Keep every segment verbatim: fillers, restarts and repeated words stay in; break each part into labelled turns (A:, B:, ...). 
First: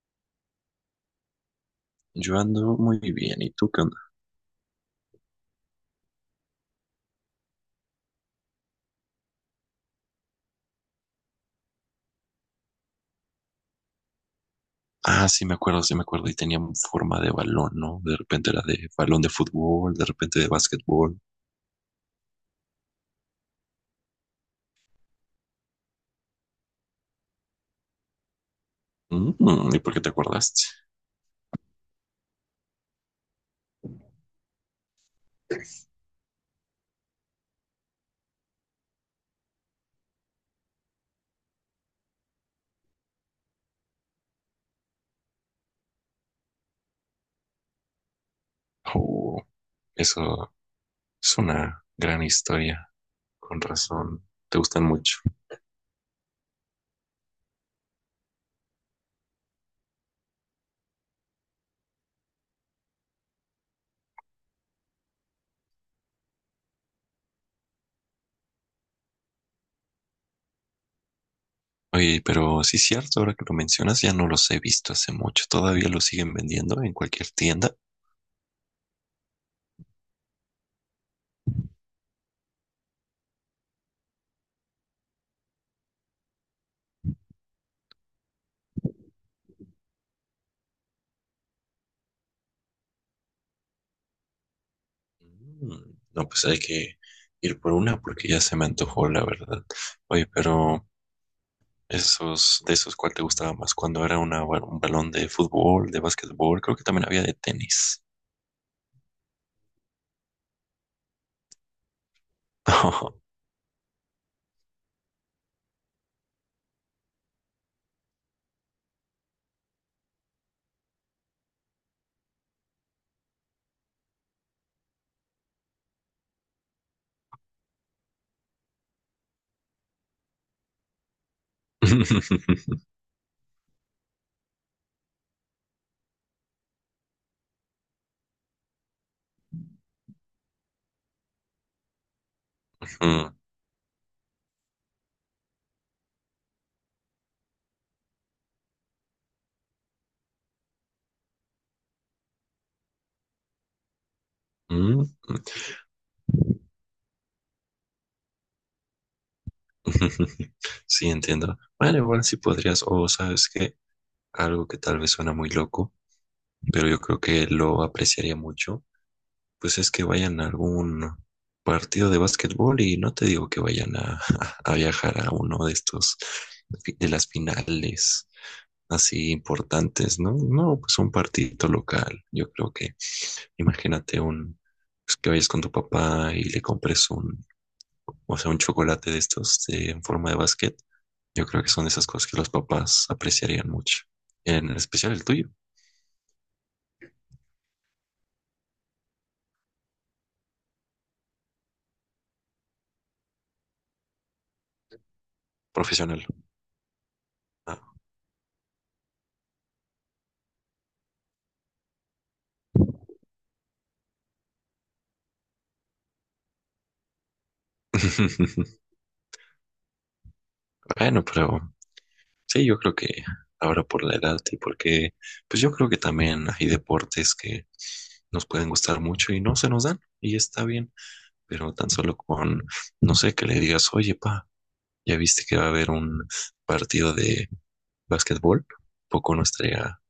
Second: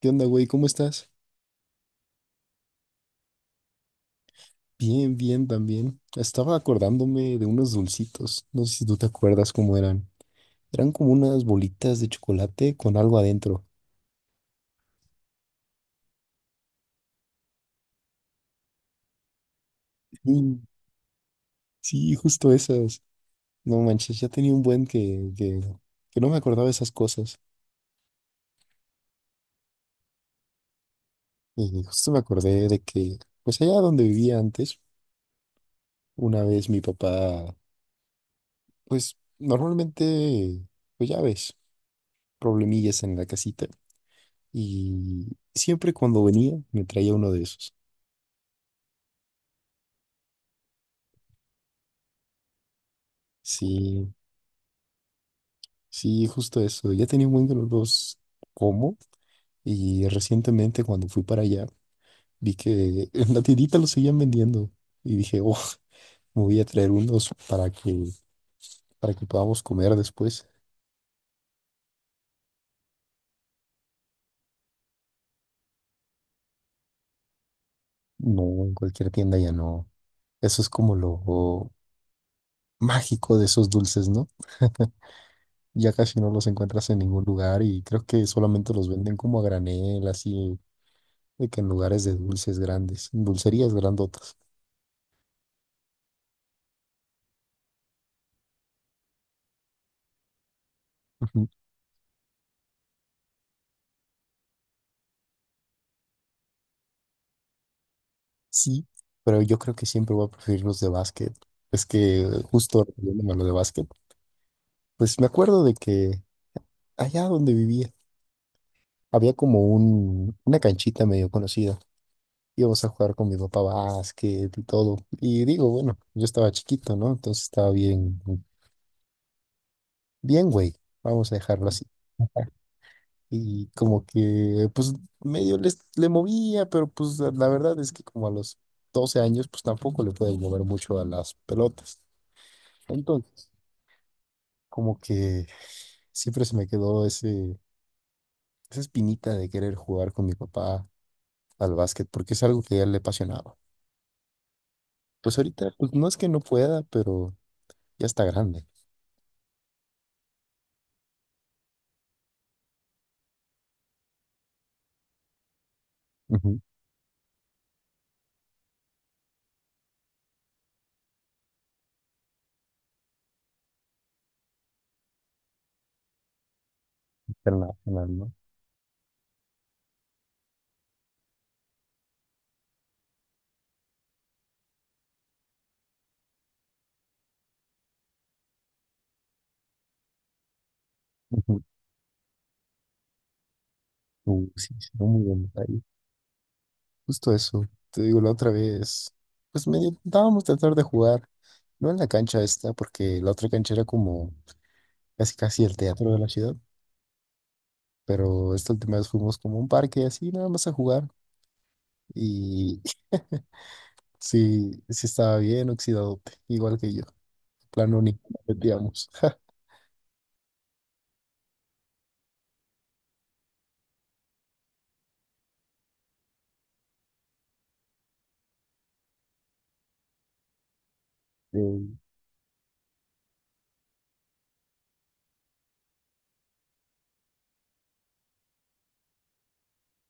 A: ¿Qué onda, güey? ¿Cómo estás?
B: Yo ando muy bien, ¿y tú qué onda?
A: Bien, bien, también. Estaba acordándome de unos dulcitos. No sé si tú te acuerdas cómo eran. Eran como unas bolitas de chocolate con algo adentro.
B: Ah, sí, me acuerdo, sí, me acuerdo. Y tenía forma de balón, ¿no? De repente era de balón de fútbol, de repente de
A: Sí,
B: básquetbol.
A: sí, justo esas. No manches, ya tenía un buen que, que, que no me acordaba de esas cosas.
B: Mm, ¿y por qué te acordaste?
A: Y justo me acordé de que, pues allá donde vivía antes, una vez mi papá, pues normalmente, pues ya ves, problemillas en la casita. Y siempre cuando venía me traía uno de esos.
B: Oh, eso es una gran historia. Con
A: Sí,
B: razón, te gustan mucho.
A: sí, justo eso. Ya tenía un buen que no los como y recientemente cuando fui para allá vi que en la tiendita los seguían vendiendo y dije, oh, me voy a traer unos para que, para que podamos comer después.
B: Oye, pero sí es cierto, ahora que lo mencionas, ya no los he visto hace mucho. ¿Todavía los siguen vendiendo en cualquier tienda?
A: No, en cualquier tienda ya no. Eso es como lo mágico de esos dulces, ¿no? Ya casi no los encuentras en ningún lugar y creo que solamente los venden como a granel, así, de que en lugares de dulces grandes, dulcerías grandotas.
B: Mm, no, pues hay que ir por una porque ya se me antojó, la verdad. Oye, pero
A: Ujú.
B: esos, de esos, ¿cuál te gustaba más? Cuando era una ba- un balón de fútbol, de básquetbol, creo que también había de tenis.
A: Sí, pero yo creo que siempre voy a preferir los de básquet. Es que justo refiriéndome a lo de básquet, pues me acuerdo de que allá donde vivía había como un, una canchita medio conocida. Íbamos a jugar con mi papá básquet y todo. Y digo, bueno, yo estaba chiquito, ¿no? Entonces estaba bien, bien, güey. Vamos a dejarlo así. Y como que, pues medio les, le movía, pero pues la la verdad es que como a los doce años, pues tampoco le puedes mover mucho a las pelotas.
B: Mm,
A: Entonces, como que siempre se me quedó ese, esa espinita de querer jugar con mi papá al básquet, porque es algo que a él le apasionaba.
B: mm.
A: Pues ahorita, pues no es que no pueda, pero ya está grande.
B: Sí, entiendo. Bueno, igual sí podrías, o sabes que algo que tal vez suena muy loco,
A: Ujú,
B: pero yo creo que lo apreciaría mucho, pues es que vayan a algún partido de básquetbol y no te digo que vayan a, a viajar a uno de estos, de las
A: Internacional,
B: finales.
A: ¿no?
B: Así importantes, ¿no? No, pues un partidito local. Yo creo que, imagínate un, pues que vayas con tu papá y le compres un, o sea, un chocolate de estos de- en forma de basquet. Yo
A: Ujú,
B: creo que son de esas cosas que los papás apreciarían mucho.
A: uh,
B: En
A: sí, sí, no,
B: especial
A: muy
B: el
A: buen
B: tuyo,
A: detalle. Justo eso. Te digo, la otra vez, pues medio intentábamos tratar de jugar, no en la cancha esta, porque la otra cancha era como casi casi el teatro de
B: profesional.
A: la ciudad,
B: Ah.
A: pero esta última vez fuimos como a un parque así, nada más a jugar. Y sí, sí estaba bien oxidadote, igual que yo. De plano ni nos metíamos.
B: Bueno, pero sí, yo creo que ahora por la edad y porque, pues yo creo que también hay deportes que nos pueden gustar mucho y no se nos dan y está bien. Pero tan
A: Eh,
B: solo con, no sé, que le digas, oye, pa, ¿ya viste que va a haber un partido de básquetbol? Poco no estaría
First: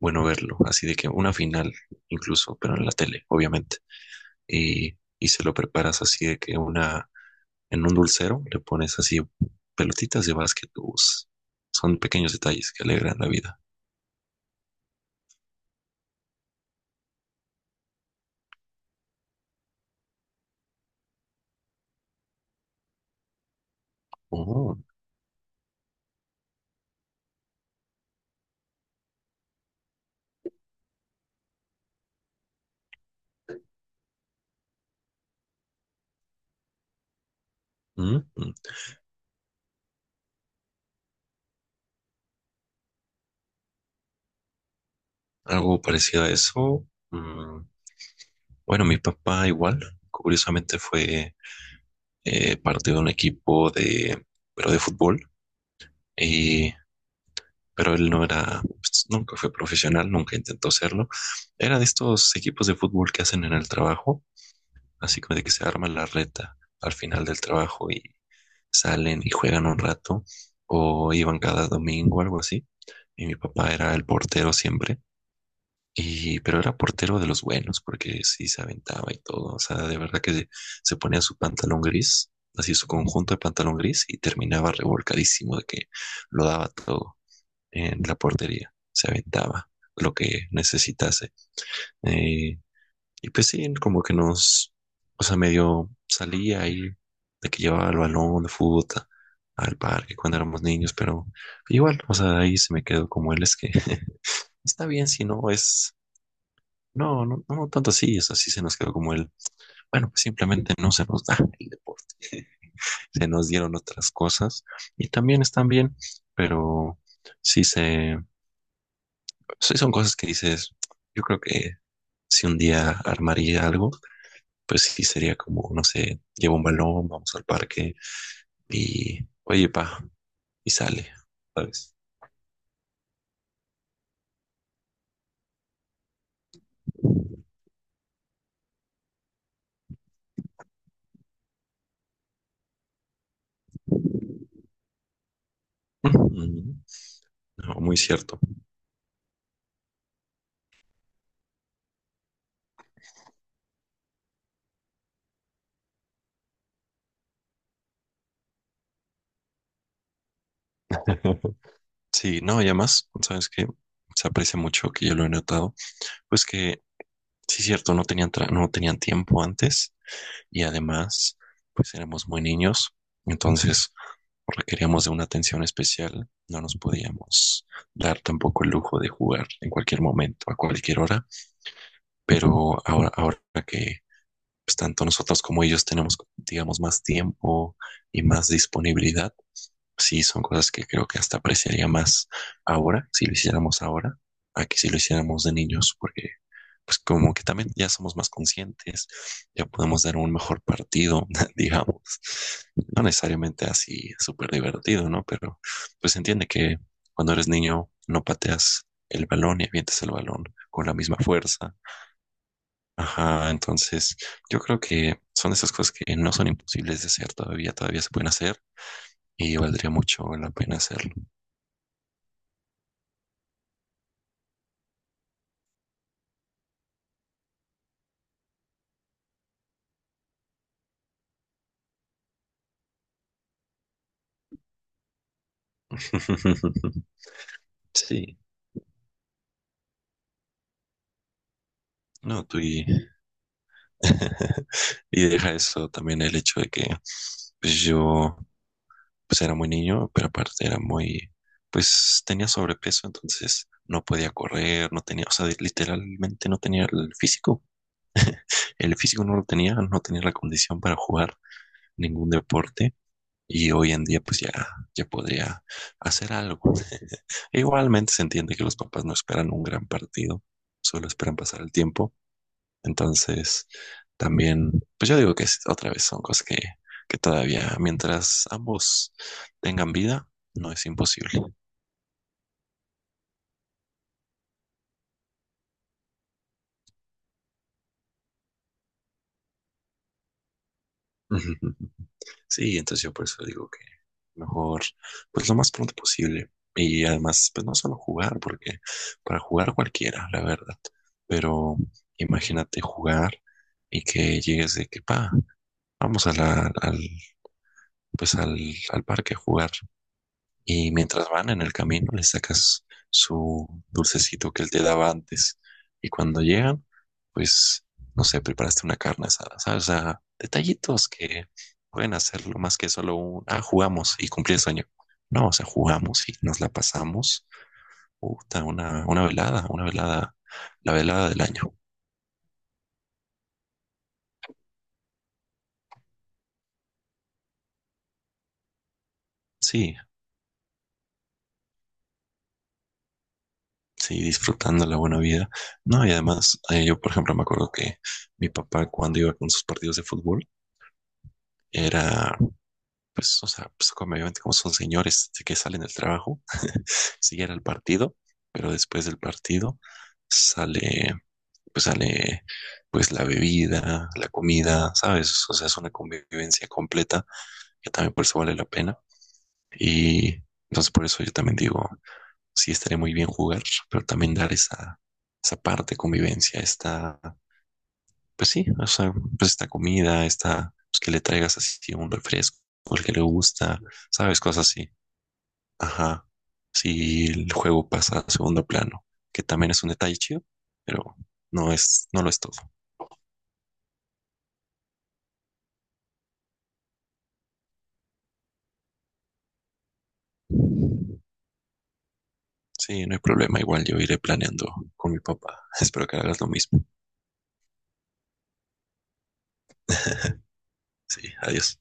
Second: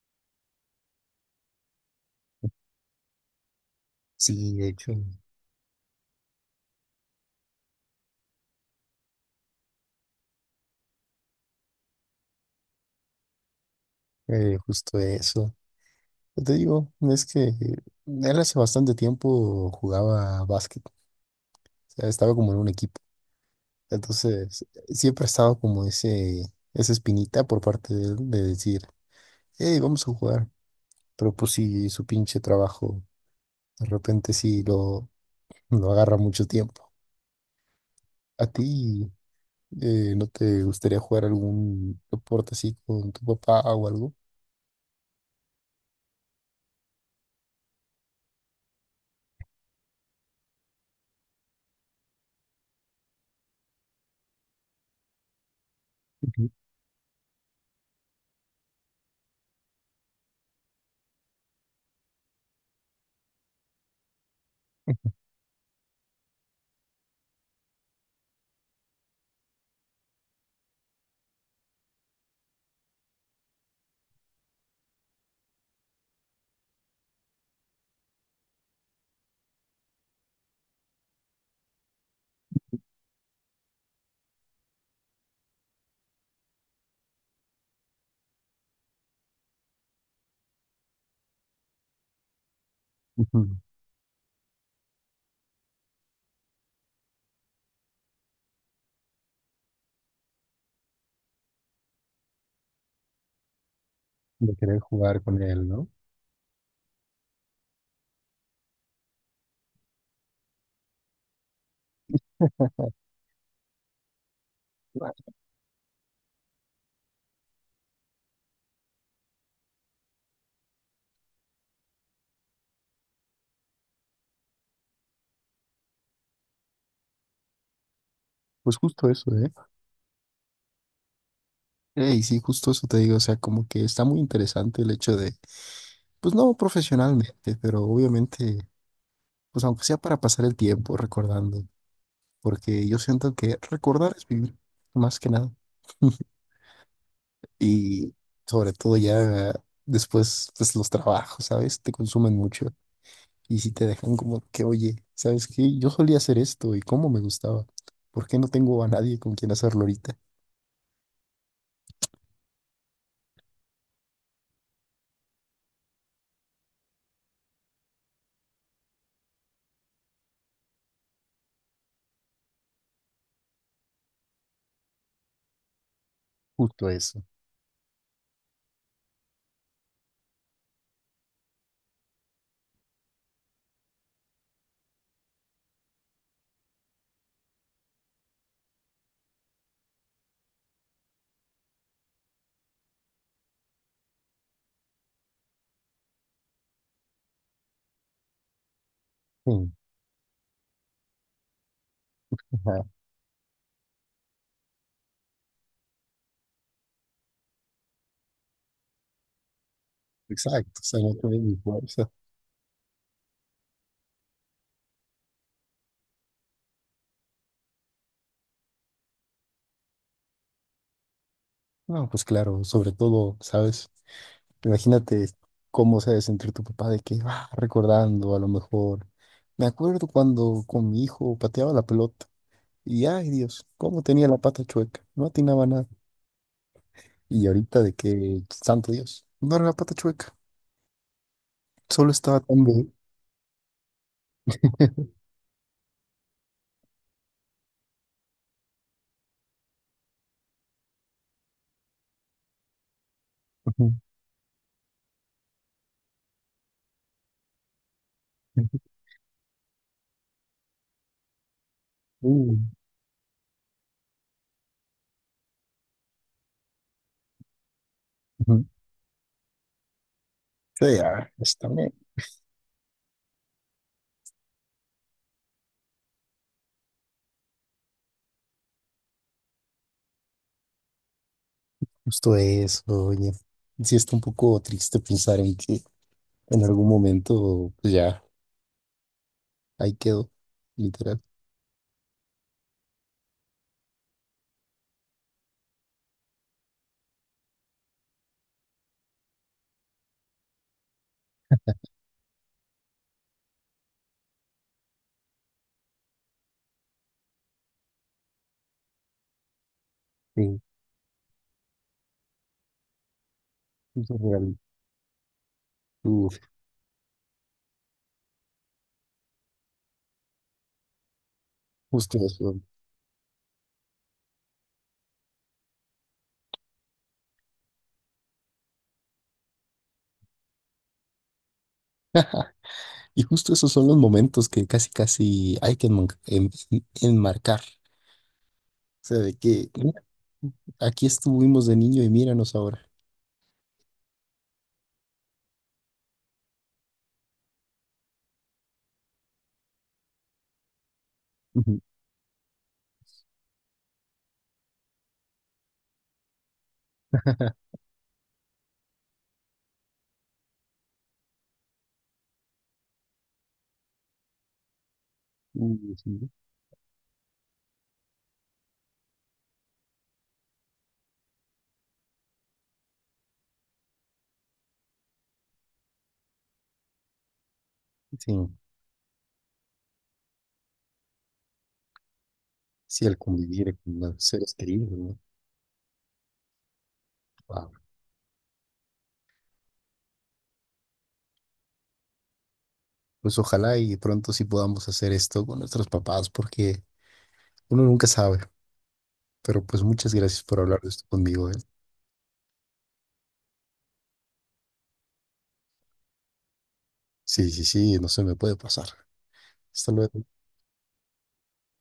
B: bueno verlo, así de que una final incluso, pero en la tele, obviamente.
A: sí, de hecho,
B: Y, y se lo preparas así de que una, en un dulcero le pones así pelotitas de básquet. Us. Son pequeños detalles que alegran la vida.
A: eh, justo eso. Yo te digo, es que eh, él hace bastante tiempo jugaba básquet. O sea, estaba como en un equipo. Entonces,
B: Oh,
A: siempre ha estado como ese, esa espinita por parte de él de decir, hey, vamos a jugar. Pero pues sí, su pinche trabajo, de repente sí lo, lo agarra mucho tiempo.
B: mm,
A: ¿A
B: mm.
A: ti? Eh, ¿no te gustaría jugar algún deporte así con tu papá o algo?
B: Algo parecido a eso. Mm, bueno, mi papá igual, curiosamente fue eh, parte de un equipo de, pero de fútbol,
A: Ujú,
B: y, pero él no era, pues, nunca fue profesional, nunca intentó serlo. Era de estos equipos de fútbol que hacen en el trabajo, así como de que se arma la reta al final del trabajo y salen y juegan un rato, o iban cada domingo, algo así. Y mi papá era el portero siempre. Y, pero era portero de los buenos, porque sí se aventaba y todo. O sea, de verdad que se ponía su pantalón gris, así su conjunto de pantalón gris, y terminaba revolcadísimo de que lo daba todo en la portería. Se aventaba lo que necesitase. Eh, y pues
A: ujú.
B: sí, como que nos, o sea, medio salía ahí de que llevaba el balón de fútbol a- al parque cuando éramos niños, pero igual, o sea, ahí se me quedó como él, es que
A: De querer
B: está bien
A: jugar
B: si
A: con
B: no
A: él, ¿no?
B: es no, no, no, no tanto así, es así se nos quedó como el, bueno, pues simplemente no se nos da el deporte, se nos dieron otras cosas y
A: Vale.
B: también están bien, pero sí se, sí son cosas que dices, yo creo que si un día armaría algo, pues sí sería como, no sé, llevo un balón, vamos al parque
A: Pues justo
B: y,
A: eso, ¿eh?
B: oye, pa, y sale, ¿sabes?
A: Ey, sí, justo eso te digo, o sea, como que está muy interesante el hecho de, pues no profesionalmente, pero obviamente, pues aunque sea para pasar el tiempo recordando, porque yo siento que recordar es vivir, más que nada,
B: Ujú. No, muy
A: y
B: cierto.
A: sobre todo ya después, pues los trabajos, ¿sabes? Te consumen mucho. Y si te dejan como que, oye, ¿sabes qué? Yo solía hacer esto y cómo me gustaba. ¿Por qué no tengo a nadie con quien hacerlo ahorita?
B: Sí, no, y además, ¿sabes qué? Se aprecia mucho que yo lo he notado. Pues que, sí, cierto, no tenían, tra- no tenían tiempo antes y además, pues éramos muy niños, entonces requeríamos de una atención especial, no nos
A: Justo eso.
B: podíamos dar tampoco el lujo de jugar en cualquier momento, a cualquier hora, pero ahora, ahora que pues, tanto nosotros como ellos tenemos, digamos, más tiempo y más disponibilidad, sí, son cosas que creo que hasta apreciaría más ahora, si lo hiciéramos ahora, a que si lo hiciéramos de niños, porque pues como que también ya somos más conscientes, ya
A: Sí,
B: podemos dar un mejor partido, digamos.
A: ajá,
B: No necesariamente así súper divertido, ¿no? Pero pues entiende que cuando eres niño no pateas el balón y avientas el balón
A: exacto. O
B: con la
A: sea, no
B: misma
A: tuve mi
B: fuerza.
A: fuerza.
B: Ajá, entonces yo creo que son esas cosas que no son imposibles de hacer todavía, todavía se pueden hacer y valdría mucho la pena hacerlo.
A: No, pues claro, sobre todo, ¿sabes? Imagínate cómo se ha de sentir tu papá de que va recordando a lo mejor. Me acuerdo cuando con mi hijo pateaba la pelota y, ay Dios, cómo tenía la pata chueca. No atinaba nada. Y ahorita de
B: Sí,
A: que, santo Dios, no era la pata chueca, solo estaba
B: no, tú
A: tan...
B: y
A: bien.
B: y deja eso también el hecho de que pues yo pues era muy niño, pero aparte era muy, pues tenía sobrepeso, entonces no podía correr, no tenía, o sea, literalmente no tenía el físico. El físico no lo tenía, no tenía la condición para jugar ningún
A: Uh,
B: deporte. Y hoy en día pues ya, ya podría hacer algo. E igualmente se entiende que
A: ujú.
B: los papás no esperan un gran partido,
A: Sí,
B: solo
A: ah,
B: esperan
A: es
B: pasar el
A: también
B: tiempo. Entonces, también, pues yo digo que es- otra vez son cosas que, que todavía, mientras ambos tengan vida, no es imposible.
A: justo eso, oye. Sí, está un poco triste pensar en que en algún momento, pues ya, ahí quedó, literal.
B: Ujú. Sí, entonces yo por eso digo que mejor, pues lo más pronto posible. Y además, pues no solo jugar, porque para jugar cualquiera, la verdad. Pero imagínate jugar y que llegues de que, pa, vamos a la, al, pues al, al parque a jugar.
A: Sí,
B: Y mientras van en el camino, le sacas su
A: justo
B: dulcecito
A: real.
B: que él te daba antes. Y
A: Uf,
B: cuando llegan, pues, no sé, preparaste una carne asada, ¿sabes? O sea, detallitos que pueden
A: justo eso.
B: hacerlo más que solo un, ah, jugamos y cumplí el sueño. No, o sea, jugamos y nos la pasamos. Puta, una, una velada, una velada, la velada del año.
A: Y justo esos son los momentos que casi, casi hay que enman- en- en- enmarcar. O sea, de que
B: Sí,
A: mira, aquí estuvimos de niño y míranos ahora.
B: sí, disfrutando la buena vida. No, y además, eh, yo, por ejemplo, me acuerdo que mi papá, cuando iba con sus partidos de fútbol,
A: Ujú.
B: era pues, o sea, pues como obviamente como son señores de que salen del trabajo, siguen al partido, pero después del partido sale, pues sale, pues la bebida, la comida, ¿sabes? O sea, es una
A: Uh, sí,
B: convivencia completa que también por eso vale la pena. Y entonces por eso yo también digo, sí estaría muy bien jugar, pero también dar esa, esa parte de convivencia, esta,
A: sí,
B: pues sí, o sea, pues esta comida, esta, pues que le traigas así un refresco, el
A: sí,
B: que
A: el
B: le
A: convivir
B: gusta,
A: con los
B: ¿sabes?
A: seres
B: Cosas
A: queridos,
B: así.
A: ¿no?
B: Ajá. Si el juego pasa a segundo plano, que también es un detalle chido, pero no es, no lo es todo.
A: Pues ojalá y pronto sí podamos hacer esto con nuestros papás, porque uno nunca sabe. Pero pues muchas gracias por hablar de esto conmigo, ¿eh?
B: Sí, no hay problema. Igual yo iré planeando con mi papá. Espero que hagas lo mismo.
A: Sí, sí, sí, no se me puede pasar. Hasta luego.
B: Sí, adiós.